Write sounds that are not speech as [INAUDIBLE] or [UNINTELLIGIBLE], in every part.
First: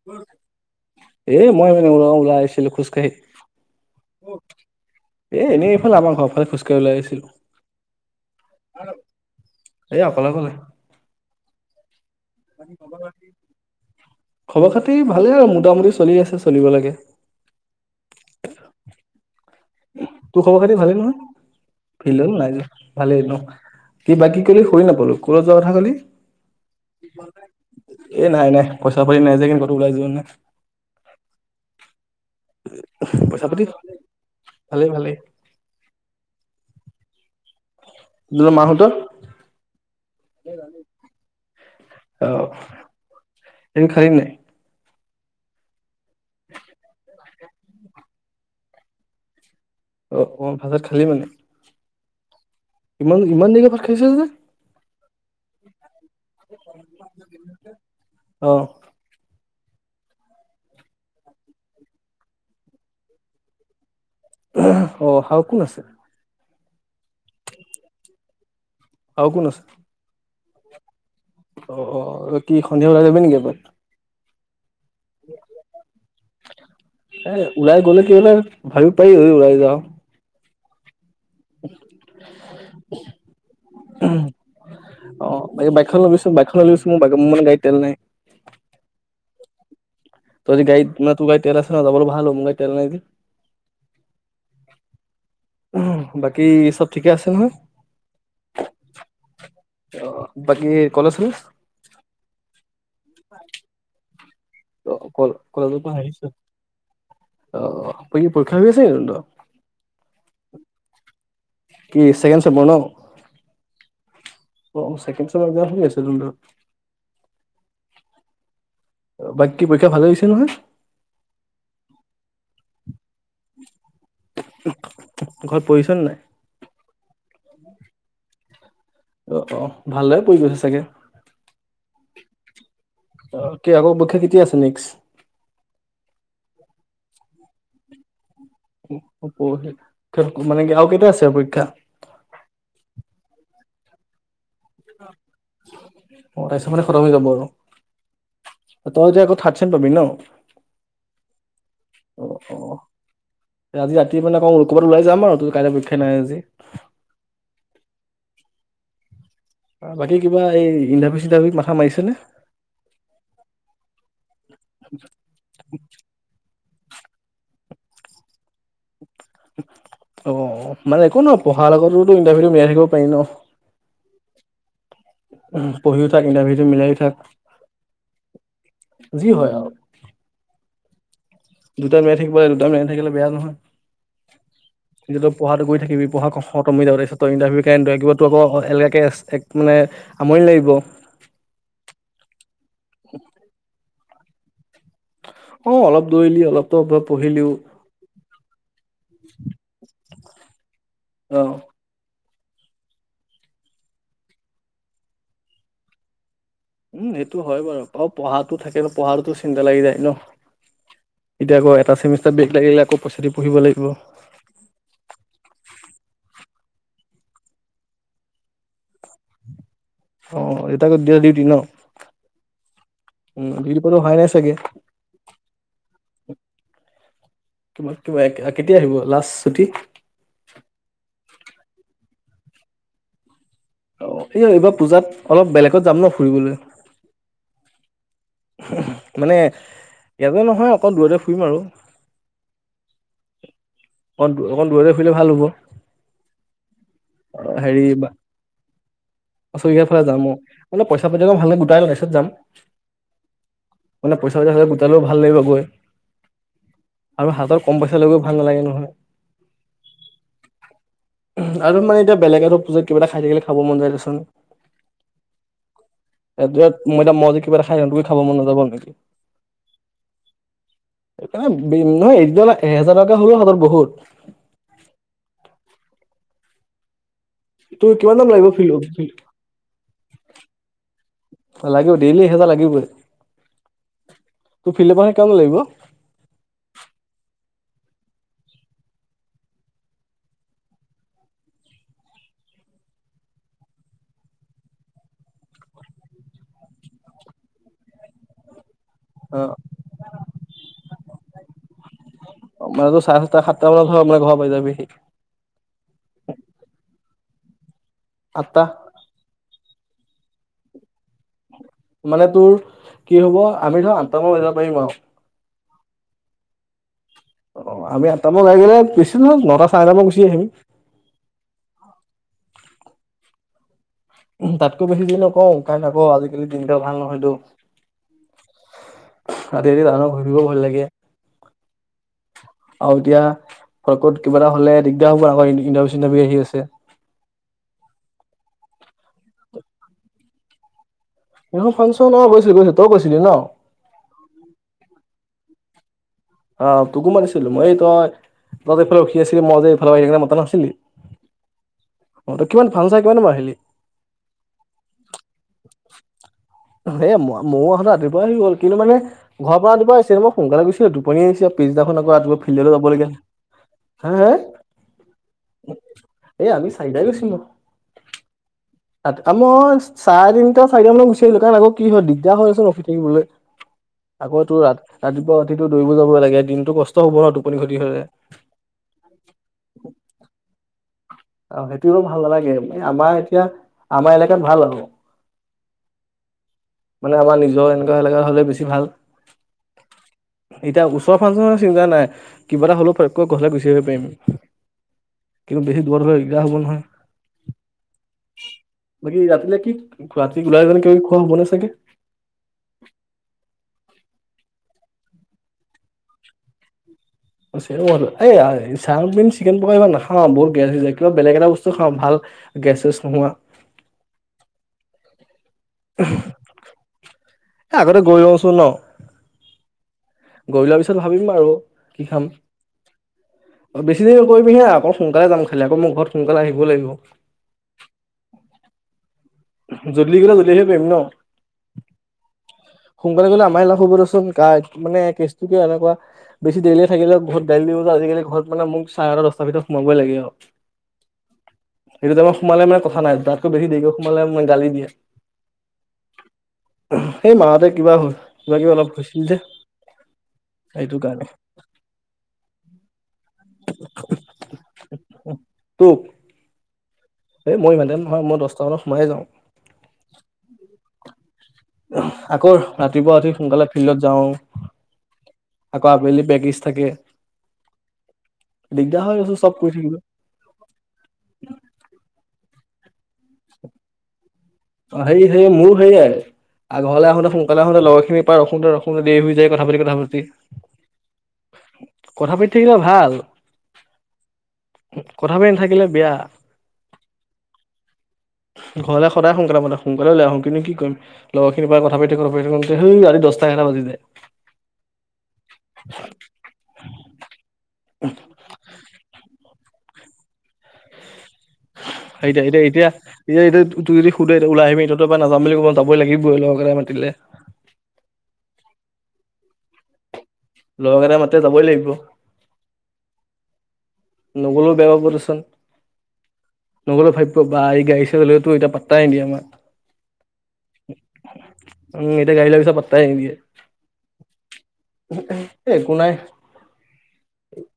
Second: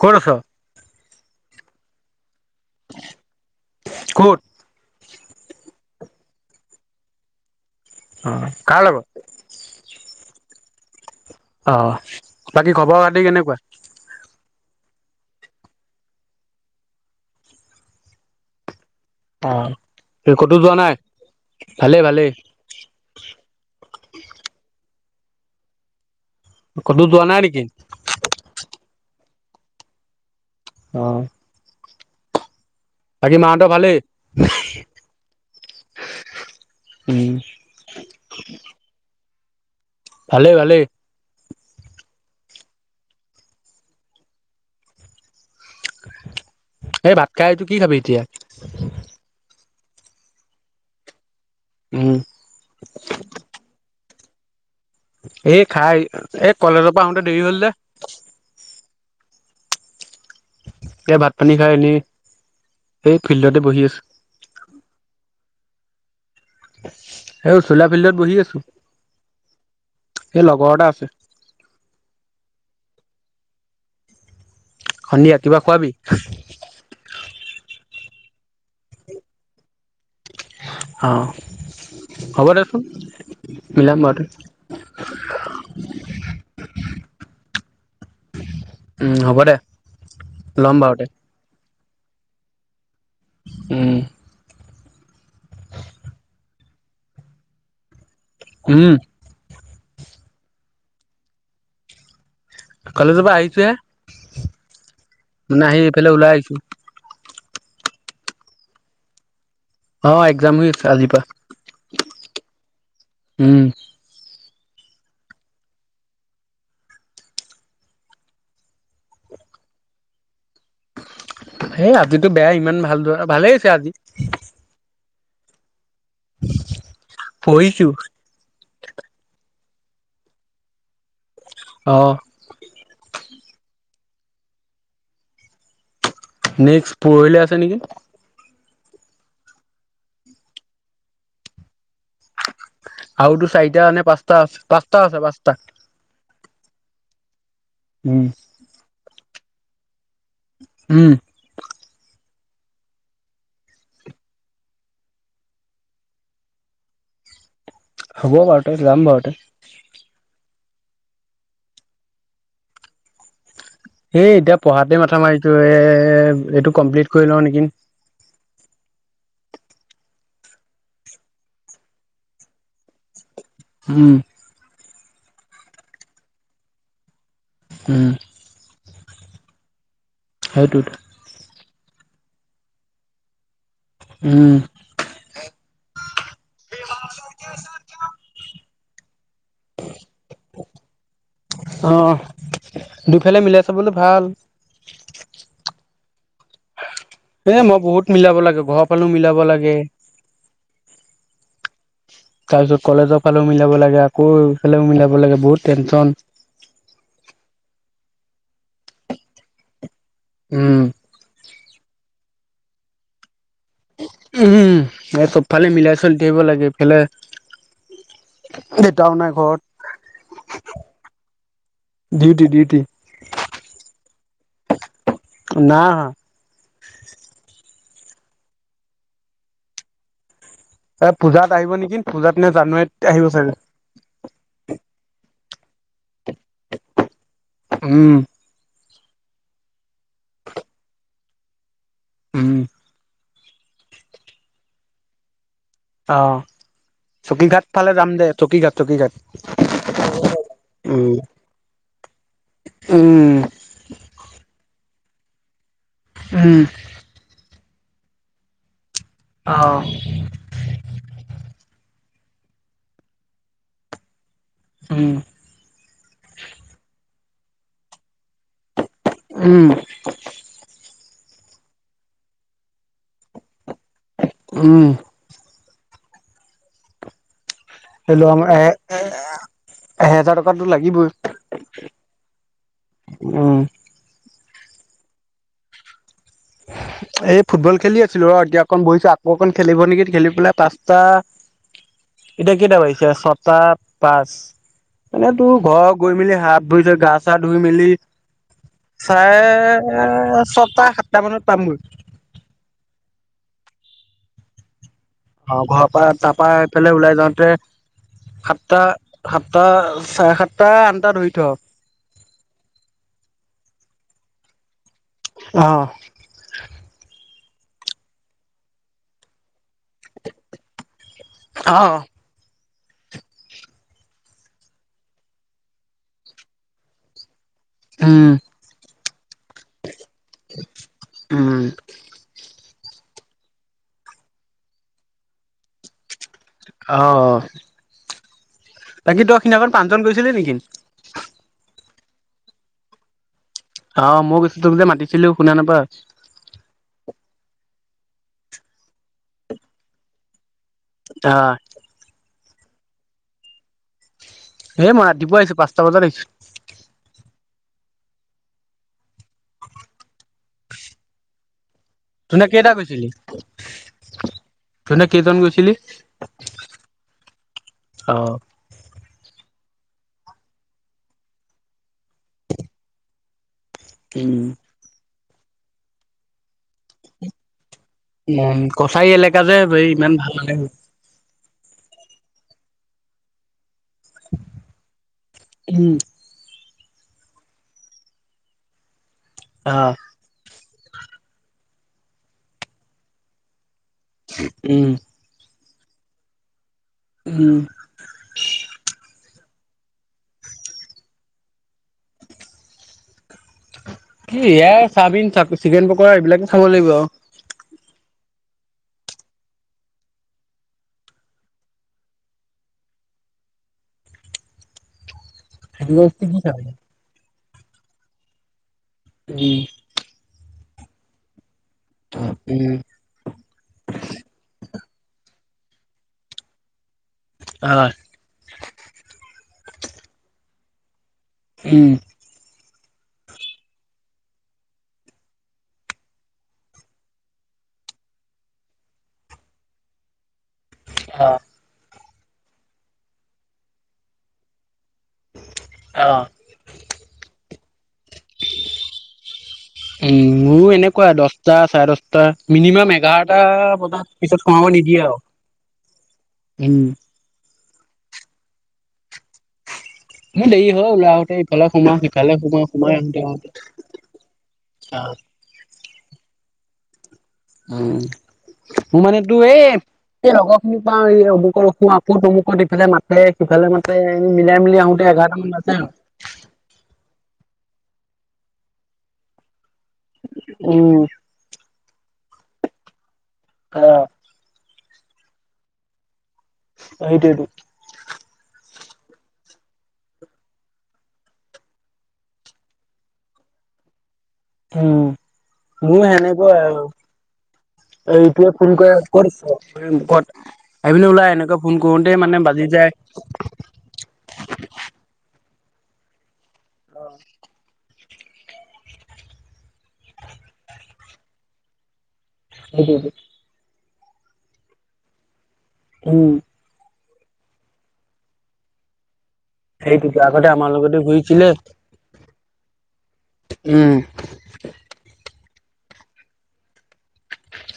[INAUDIBLE] ক'ত আছ? এই', মই, ওলাই আহিছিলো খোজকাঢ়ি। ক'ত এই, এনে। এই, আমাৰ ঘৰ ফালে খোজকাঢ়ি ওলাই আছিলো। অ, কাৰ লগত। এই অকলে [INAUDIBLE] অ। বাকী খবৰ-খাতি কেনেকুৱা? খবৰ খাতি ভালেই আৰু মোটামুটি চলি আছে, চলিব লাগে। অ', তোৰ ক'তো খবৰ খাতি যোৱা ভালেই নাই নহয়? ভালেই ফিললে ভালেই নাই যোৱা ভালেই ন, কি? বাকী কলে শুনি নাপালো। ককুৰত [UNINTELLIGIBLE] যোৱা কথা কলি ক'তো যোৱা নাই নেকি এই', নাই, নাই পইচা পাতি নাই। উম', ক'তো ওলাই যোৱা নাই। অ। বাকী পইচা মা হ'ত পাতি ভালেই? ভালেই ভালেই। উম। [UNINTELLIGIBLE] তোত মাহত ভালেই সেই ভালেই ভেই [UNINTELLIGIBLE] আহ', ভাত খালী নাই? এই ভাত খাই আহিছো, কি খাবি এতিয়া? [INAUDIBLE] অ, অ', ভাত সাজ খালি মানে? উম। ইমান, ইমান দেৰিকে খাইছে যে? এই, খাই এই, কলেজৰ পৰা আহোতে দেৰি হ'ল যে। অ এ ভাত পানী খাই এনেই। এই ফিল্ডতে বহি আছো। অহ আৰু কোন আছে? এও চোলা ফিল্ডত বহি আছো। আৰু কোন আছে সেই লগৰ এটা আছে। অ অ কি সন্ধিয়া ওলাই যাবি নেকি এপাক? সন্ধিয়া কিবা খোৱাবি? কেলে ভাবি পায়ও ওলাই যাও? অ হ'ব দেচোন মিলাম বাৰু দে অ ব বাইকখন লবিছো বাইকখন লৈ আহিছো। মোৰ মোৰ মানে গাড়ী তেল নাই। উম হ'ব দে। তই যদি ল'ম গাড়ীত বাৰু দে না তুৰ গাড়ীত তেল আছে। তাৰ যাবলো ভাল হ'ব। মোৰ গাড়ীত তেল নাই যে। উম। বাকী চব। ঠিকে আছে নহয়? উম। অ বাকি কলেজ চলেজ। কলেজৰ পৰা আহিছোহে। মানে আহি কলেজৰ পৰা এইফালে ওলাই আহিছ। আহিছো অ পৰীক্ষা হৈ আছে নেকি তহঁতৰ? অ একজাম হৈ আছে আজিৰ পৰা। কি ছেকেণ্ড চ্বপৰ ন? উম। অ চেকেণ্ড চেমৰ একজাম হৈ আছে তহঁতৰ? বাকী পৰীক্ষা ভালে গৈছে নহয়? এ আজিতো বেয়া ইমান ভাল ধৰা। ভালেই হৈছে আজি। ঘৰত। পঢ়িচ নাই? অ, পঢ়িছো অ। ভালদৰে পঢ়ি গৈছে চাগে। অহ। কি আকৌ পৰীক্ষা কেতিয়া আছে নেক্স। নেক্স পৰহিলে আছে। আছে নেকি? মানে কি আৰু কেইটা আছে পৰীক্ষা? আৰুতো চাৰিটা নে পাঁচটা। টা আ পাঁচটা আছে পাঁচটা। তাৰমানে খতম হৈ যাব আৰু। উম তই য ক। থাৰ্ত ছেম পাবি ন। উম। অ অ আজি ৰাতি মানে আ ক'বাত ওলাই যাম আৰু ত কাইলৈ পৰীক্ষা নাই আজি। হ'ব বাৰু তই যাম বাৰু তই। বাকী কিবা এই ইণ্টাৰভিউ চিন্তাৰভিউ মাথা মাৰিছা নে। সেই এতিয়া পঢ়াতে মাথা মাৰিছো এ এইটো কমপ্লিট কৰি লওঁ নেকি? অ মানে একো নপঢ়াৰ লগতোতো ইন্টাৰভিউটো মিলাই থাকিব পাৰি ন। উম। পঢ়িও থাক ইণ্টাৰভিউটো মিলাইয়ো থাক। হম যি হয় আও সেইটোত দুটা মিলাই থাকিব লাগে দুটা মিলাই থাকিলে বেয়া নহয়। উম কিন্ত তই পঢ়াটো কৰি থাকিবি পঢ়া খতম হৈ যাব তাৰপিছত তই ইণ্টাৰভিউ কাৰণে কিবা তোৰ আকৌ এ কেচ এক মানে আমনি লাগিব অ দুফালে মিলাই চাবলৈ ভাল। কৰিলি অলপতো ওপৰত এ মই বহুত মিলাব লাগে ঘ ফালেও মিলাব লাগে অহ। তাৰপিছত কলেজৰ ফালেও মিলাব লাগে আকৌ এফালেও মিলাব লাগে বহুত টেনশ্যন। উম সেইটো হয় বাৰু আকৌ পঢ়াতো থাকে ন পঢ়াতোটো চিন্তা লাগি যায় ন। উম। এতিয়া আকৌ এটা চেমিষ্টাৰত ব্ৰেক লাগিলে আকৌ পইচা দি পঢ়িব লাগিব উ এ চবফালে মিলাই চলি থাকিব লাগে ইফালে দেতাও নাই ঘৰত অ দেতা গল ডিউটি ন ডিউটি ডিউটি উ ডিউটি কোনো আহাই নাই চাগে। না অহা কিবা কিবা কেতিয়া আহিব লাষ্ট ছুটি এ পূজাত আহিব নেকি পূজাত নে জানুৱাৰীত আহিব চাগে। অ এই এইবাৰ পূজাত অলপ বেলেগ ত যাম ন ফুৰিবলৈ উম, মানে ইয়াতে নহয় অকল দূৰতে ফুৰিম আৰু। উম। অকণ দ অকণ দূৰে দূৰে ফুৰিলে ভাল হ'ব। অ', চকী ঘাট হেৰি ফালে যাম দে চকী ঘাট চকী ঘাট। বাচৰিকাৰাৰ ফালে যাম অ অলপ পইচা উম। পাতি অলপ ভালকে গোটাই ল তাৰছত যাম উম, মানে পইচা চইচা হৈ লক পালেও ভাল লাগিব গৈ উ আৰু হাতত কম পইচা লৈ গৈও ভাল নালাগে নহয় অহ আৰু মানে এতিয়া বেলেগ ধৰ পুজত কিবা এটা খাই থাকিল খাব মন যায় দেচোন উম, এটো এত মই এতিয়া মজি- [UNINTELLIGIBLE] খাব মন নযাব নেকি উম সেইকাৰণে নহয় এতিয়া অ এহেজাৰ টকা হ'লওহাতত বহুত উম তোৰ সে কিমান দাম ল লাগিব আমাৰ ফিল্ড এ এহেজাৰ টকা লাগিবই লাগিব ডেইলি এহেজাৰ লাগিবই উম তোৰ ফিলেপাৰে কিমান নো লাগিব এই ফুটবল খেলি আছিলো ৰ এতিয়া অকণ বহিছো আকৌ অকণ খেলিব নেকি খেলি পেলাই পাঁচটা এতিয়া কেইটা বাজিছে ছটা পাঁচ এনেতো ঘৰ গৈ মেলি হাত ধুইছে গা চা ধুই মেলি চাৰে ছটা সাত ত পামগৈ মানে চাৰে তোৰ সাতটা সাতটা মানত হয় মাই ঘৰ পাই যামহি অ ঘৰৰ পৰা তাৰ পৰাএফালে ওলাই যাওঁতে তোৱে আঠটা সাতটা সাত- টা চাৰে সাতটা ধৰি থ মানে তোৰ কি হ'ব আমি ন ত মো লগত যাব পাৰিবি নোৱাও অহ অ আমি আঠটামান গই কিনে কিছু নহয় নটা চাৰে নটা মানত গুচি আহিম আহ উ তাতকৈ বেছি দেৰি নকওঁ কাৰণ আকৌ আজিকালি দিনটো ভাল নহয়তো উম ৰাতি ৰাতি টাউনত ঘুৰি ফুৰিবও ভয় লাগে উম আৰু এতিয়া ক'ত কিবা এটা হ'লে দিগদাৰ হ'ব আকৌ ইণ্টাৰভিউ চিন্টাৰভিও আহি আছে। অহ বাকী তহ সিদিনাখন পাঁচজন গৈছিলি নেকি এইখন ফাংচন অ গৈছিলো গৈছিলো তৱো গৈছিলি ন অ মই গৈছো তুমি যে মাতি- আছিলো শুনা নাপা অ তোকো মাতিছিলো মই এই তই তই যে এইফালে ৰখি আছিলি মই যে এইফালে আহি কিনে মতা নাছিলি আ অ ত কিমান ফাং চাই কিমান সময়ত আহিলি এ মই ৰাতিপুৱা আহিছো পাঁচটা বজাত আহিছোঁ এ ম ময়ো আহোতে ৰাতিপুৱাই আহি গ'ল কিন্তু মানে ঘৰ পৰা আনিব আহিছিল মোক সোনকালে গুছি আহিলো টোপনি আহিছে আৱ পিছদিনাখন আকৌ ৰাতিপুৱা তহঁতে কেইটা ফিল্ডলে যাবলাগে গৈছিলি হে হে তহঁতে কেইজন গৈছিলি এ আমি চাৰিটাই গৈছিলোঁ। অ তাত মই চাৰে তিনিটা চাৰিটা মানত গুচি আহিলো কাৰণ আকৌ কি হয় দিগদাৰ হৈ আছে ৰখি থাকিবলে উম আকৌ তোৰ ৰা ৰাতিপুৱা ওঠিটো দৌৰিব যাব লাগে দিনটো কষ্ট হ'ব ন টোপনি খ উম কছাৰী এলেকা যে এই ইমান ভাল নালাগি। অ সেইটোতো ভাল নালাগে আমাৰ এতিয়া আমাৰ এলেকাত ভাল আ'ক উম মানে আমাৰ নিজৰ এনেকুৱা এলেকা হ'লে বেছি ভাল অ এতিয়া ওচৰ ফাংচনৰ চিন্তানাই কিবা এটা হলো ফোতকে গুচি আহিব পাৰিম উম কিন্ত বেছি দূৰত হ'লে দিগদাৰ হ'ব নহয় উম ৰাতিলে কি খোৱা ৰাতি ওলাই গ'লে কিবাকিবি খোৱা হ'ব নে চাগে কি এ চাওবমিন, চিকেন পকৰা এইবিলাকে খাব লাগিব আৰু চাওমিন, চিকেন পকৰা ইমান নাখাও বহুত গেছ হৈ যায় কিবা বেলেগ এটা বস্তু খাও ভাল গেছ চেছ নোহোৱা সেনেকোৱা কি কি খাবি? এ আগতে গৈ লও চোন ন উম গৈ লোৱা পিছত ভাবিম বাৰু কি খাম উম, বেছি দেৰি কৰিব নোৱাৰা হা আকৌ সোনকালে যাম এফালে আকৌ মোৰ ঘৰত সোনকালে আহিব লাগিব আহ জল্দি গলে জল্ডি আহিব পাৰিম ন উম, সোনকালে গ'লে আমাৰ লাভ হ'ব দেছোন চোন মানে কেছটো কিয় এনেকুৱা বেছি দেৰিলৈকে থাকিলে ঘৰত গালি দিব যে আজিকালি ঘৰত মানে মোক চাৰে নটা দহটা ভিতৰত সোমাবই লাগে আৰু অ সেইটো তাইমত সোমালে মানে কথাই তাতকৈ বেছি দেৰিকে হোমালে মাই গালি দিয়ে আহ। সেই মা হতে উম মোৰো সেইটো এনেকুৱা কাৰণে দহটা চাৰে দহটা মিনিমাম এঘাৰটা বজাত পিছত সোমাব নিদিয়ে তোক আৰু উম এই মই ইমান টাইম নহয় মই দহটা মানত সোমাই যাওঁ ন দেৰি হয় ওলাই আহোতে ইফালে সোমাও সিফালে আকৌ সোমাও সোমাই ৰাতিপুৱা আহোতে উঠি আহোতে। সোনকালে ফিল্ডত যাওঁ আকৌ আবেলি বেগিজ থাকে। উম, মোৰ দিগদাৰ হয় মানে তো দেচোন চব এই কৰি থাকিব এই লগৰ খিনি পাও এই অমুকৰ খো আকৌ অমুকত ইফালে মাতে, সিফালে মাতে মিলাই মিলি অ, আহোতে হেৰি এঘাৰটামান হেৰি বাজে মোৰ আৰু। সেয়াই আগৰলে আহোতে সোনকালে আহোতে লগ এই পাৰ ৰখোতে ৰখোতে দেৰি হৈ যায় কথা পাতি কথা পাতি উম, কথা পাতি থাকিলে ভাল। অ কথা পাতি নাথাকিলে বেয়া আহিদেটো ঘৰলে সদায় সোম তাৰপৰা মই এতিয়া, সোনকালেই লই আহো কিন্তু কি কৰিম লগৰ খিনিৰ পৰা কথা পাতি থাকো, থাকোতে ৰাতি দচটা এঘাৰটা বাজি যায়। উম, মোৰ সেনে কোৱা আৰু এইটোৱে ফোন কৰে ক'ত আছ কত, আহি পিনে ওলাই এনেক এতিয়া এতিয়া এতিয়া এতিয়া, এয়া ত যদি সোধে ওলাই আহি যত তত পৰা নাযাম বুলি কব। যাবই লাগিবৈ ল কথা পাতিলে লগৰ কেইটাই মাতে যাবই লাগিব- হ নগলেও বেয়া পাব দেচোন উম। নগলে ভাবিব বা এই গাড়ীখন লৈতো এতিয়া পাতাই নিদিয়ে আমাক। সেইটোতো আগতে আমাৰ লগতে ঘূৰিছিলে গাড়ি লোৱা পাছত পাত তাই নিদিয়ে। উম একো নাই।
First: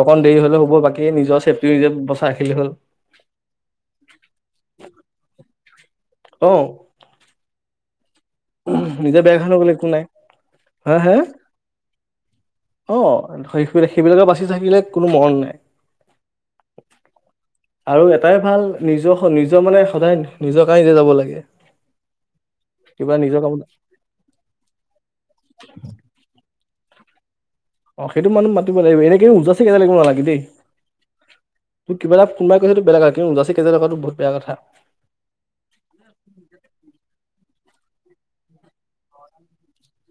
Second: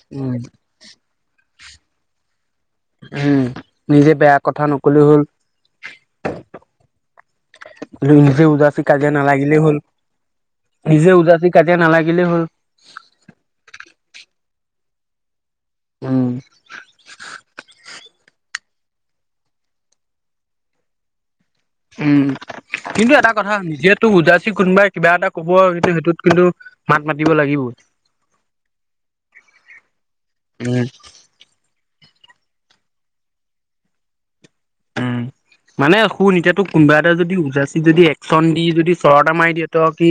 অকণ দেৰি হলে হ'ব বাকী সেই নিজৰ চেফটি নিজে বচায় উম, নিজে বেয়া কথা নকলে হল অহ। কি নিজে উদাসি কাজিয়া নালাগিলেই নগ'লে হল, একো নাই হা নিজে হা উদাসি কাজিয়া নালাগিলেই হল। অ সেইবিলাকে বাচি থাকিলে কোনো মৰম নাই। উম। আৰু এটাই ভাল নিজৰ, নিজৰ মানে সদায় নিজৰ গাড়ীতে যাব লাগে। উম। কিন্তু কিবা এটা নিজৰ কথা কামত নিজেতো উজাইছি কোনোবাই কিবা এটা কব কিন্তু সেইটোত কিন্তু মাত মাতিব লাগিব অ সেইটো মানুহ মাতিব লাগিব এনে কি উঠ জাচি কে লাগিব নালাগে দেই উম কিবা এটা কোন বেলেগ কথা কিন্ত উঠ‌ জাতি কেজ লগাটো বহুত বেয়া কথা উম মানে শুন এতিয়াতো কোনোবা এটা যদি উৎজাচি যদি একচন দি যদি চৰ এটা মাৰি দিয়ে তই কি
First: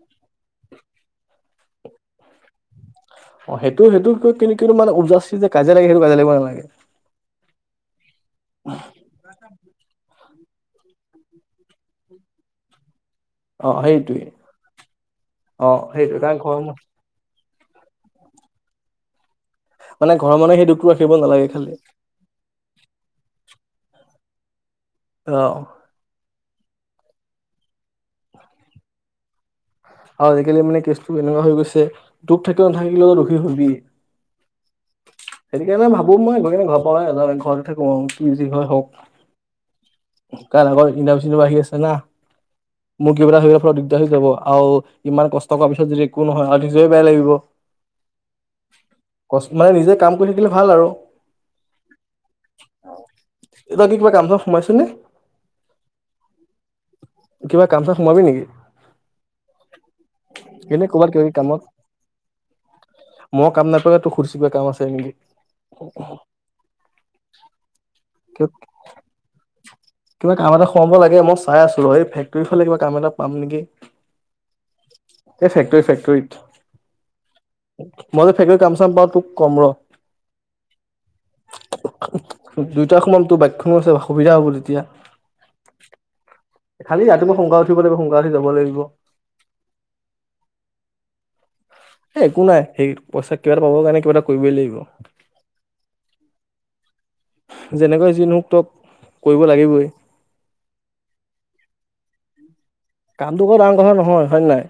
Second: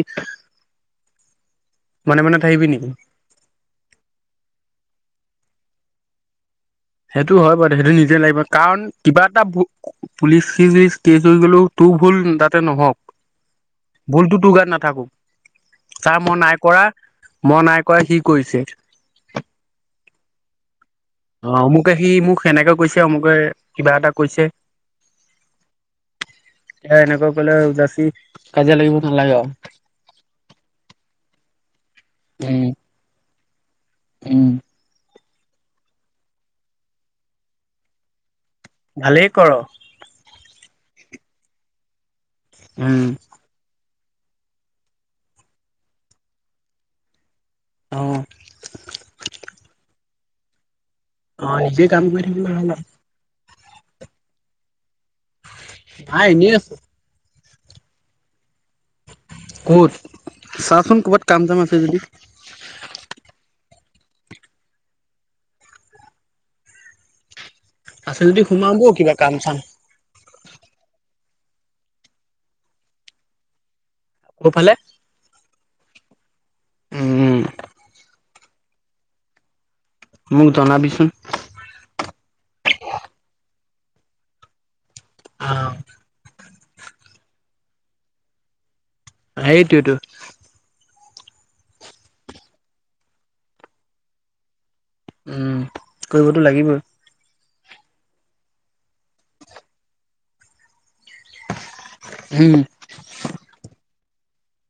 মনে মনে থাকিবি নেকি? অ সেইটো সেইটো কিন্ত মানে উজাচি যে কাজীয়া লাগে সেইটো কাজীয়া লাগিব নালাগে। সেইটো হয় বাৰু সেইটো নিজে লাগিব কাৰণ কিবা এটা। পুলিচি কেচ হৈ গ'লও তোৰ ভুল তাতে নহওক। অ সেইটোৱে ভুলতো তোৰ গাত নাথাকো অ সেইটোৱে ছাৰ কাৰণ মই ঘৰৰ নাই মানুহ কৰা। মনাই কৰায় সি কৰিছে। মানে ঘৰ মানুহ সেই দুখটো। ৰাখিব নালাগে অঁ খালি মোক সি মোক সেনেকে কৈছে অমুকে কিবা এটা। কৈছে। অঁ। এ এনেকৈ কলে যাচি কাজিয়া লাগিব নালাগে আৰু আৰু আজিকালি মানে কেচটো এনেকুৱা হৈ গৈছে। দুখ থাকিল উম নাথাকিলেও দুখী হ'ল। বি। উম। সেইটো কাৰণে ভাবো মই গৈ কিনে ঘৰ পৰাই ঘৰতে থাকো আও। যি হয় ভালেই কৰ হওক। কাৰ আগ ইনটাভিও চিনটাভিও আহি আছে না। [UNINTELLIGIBLE] উম মগিবৰা হৈ ফ। [UNINTELLIGIBLE] হৈ যাব আৰু। ইমান কষ্ট কৰাৰ পিছত যদি একো নহয় আৰু নিজয়ে বেয়া লাগিব। অ ক মানে নিজে কাম। গ থাকিলে ভাল আৰু। অঁ, নিজে কাম কৰিম ভাল আও। এ কি কিবা কাম চাম সোমাইছ নে? নাই এনে আছো। কিবা কাম চাম সোমাবি নেকি? কত এনে চাচোন ক'ৰবাত ক'বাত কিবা কিবি কাম চাম কামত আছে যদি। খুচিপা কাম আছে নেকি? আছে যদি সোমাও ব কিবা কাম চাম। কিবা কাম এটা সোমাব লাগে মই চাই আছো এই ফেক্টৰী ফালে কিবা কাম এটা পাম নেকি? ক'ফালে? টেই ফেক্টৰীত। মই - ফেক্টৰী কামচাম পাও তোক কম ৰ। মোক জনাবিচোন। দুইটা সমানতো, বাইকখনো আছে। অসুবিধা হ'ব তেতিয়া। অ', খালি ৰাতিপুৱা সোনকাল উঠিব লাগিব, সোনকালে উঠি যাব লাগিব। সেইটোৱেটো। এ একো নাই। সেই, পইচা কিবা এটা পাবৰ কাৰণে কিবা এটা কৰিবই লাগিব। উম কৰিবতো লাগিবই। যেনেকৈ যি নহওঁক, তই কৰিব লাগিবই। হুম। কামটো কৰ ডাঙৰ কথা নহয়, হয়নে নহয়?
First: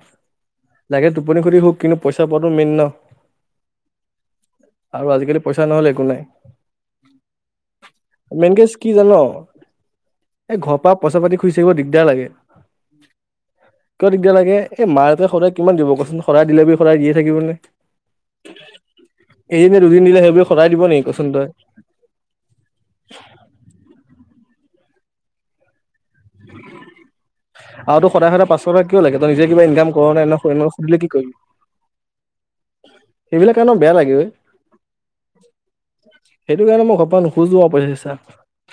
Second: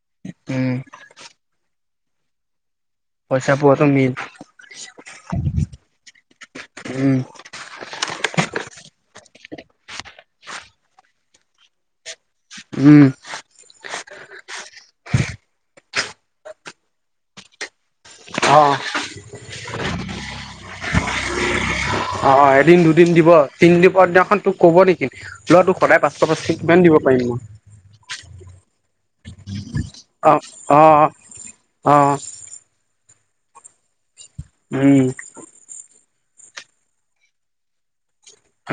উম, লাগে টোপনি খটি হক কিন্তু পইচা পোৱাটো মেইন ন? পইচা পোৱাটো মেইন আৰু আজিকালি পইচা নহ'লে একো নাই। উম, মেইন কেছ কি জান? এই ঘৰৰ পৰা পইচা-পাতি খুজি থাকিব দিগদাৰ লাগে। উম। কিয় দিগদাৰ লাগে? এই মাহতে সদায় কিমান? দিব কচোন, সদায় দিলে বুলিয়ে সদায় দিয়ে থাকিব নে? অ', এদিন নে দুদিন দিলে, সেইবুলি সদায় দিব নেকি কচোন তই? অ', এদিন দুদিন দিব তিনি দিনৰ দিনাখন তোক ক'ব নেকি? লোৱাটো সদায় পাছ আৰুতো সদায়-সদায় পাঁচশ টকা কিয় লাগে? তই নিজে কিবা ইনকাম কৰ অ', নাই সুধিলে অ', কি কৰিবি? অ', সেইবিলাক কাৰণত বেয়া লাগে অই। উম। সেইটোকাৰণে মই ঘৰপা নুখোজো আৰু পইচা-চইচা।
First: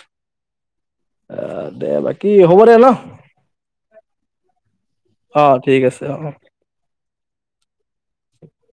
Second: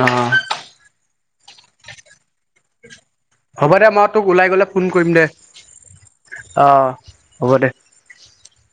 অ'। অ' দে [UNINTELLIGIBLE] কি, হ'ব দে ন। হ'ব দে, মই তোক ওলাই গ'লে। ফোন কৰিম দে, অ ঠিক আছে অ অ'। হ'ব দে।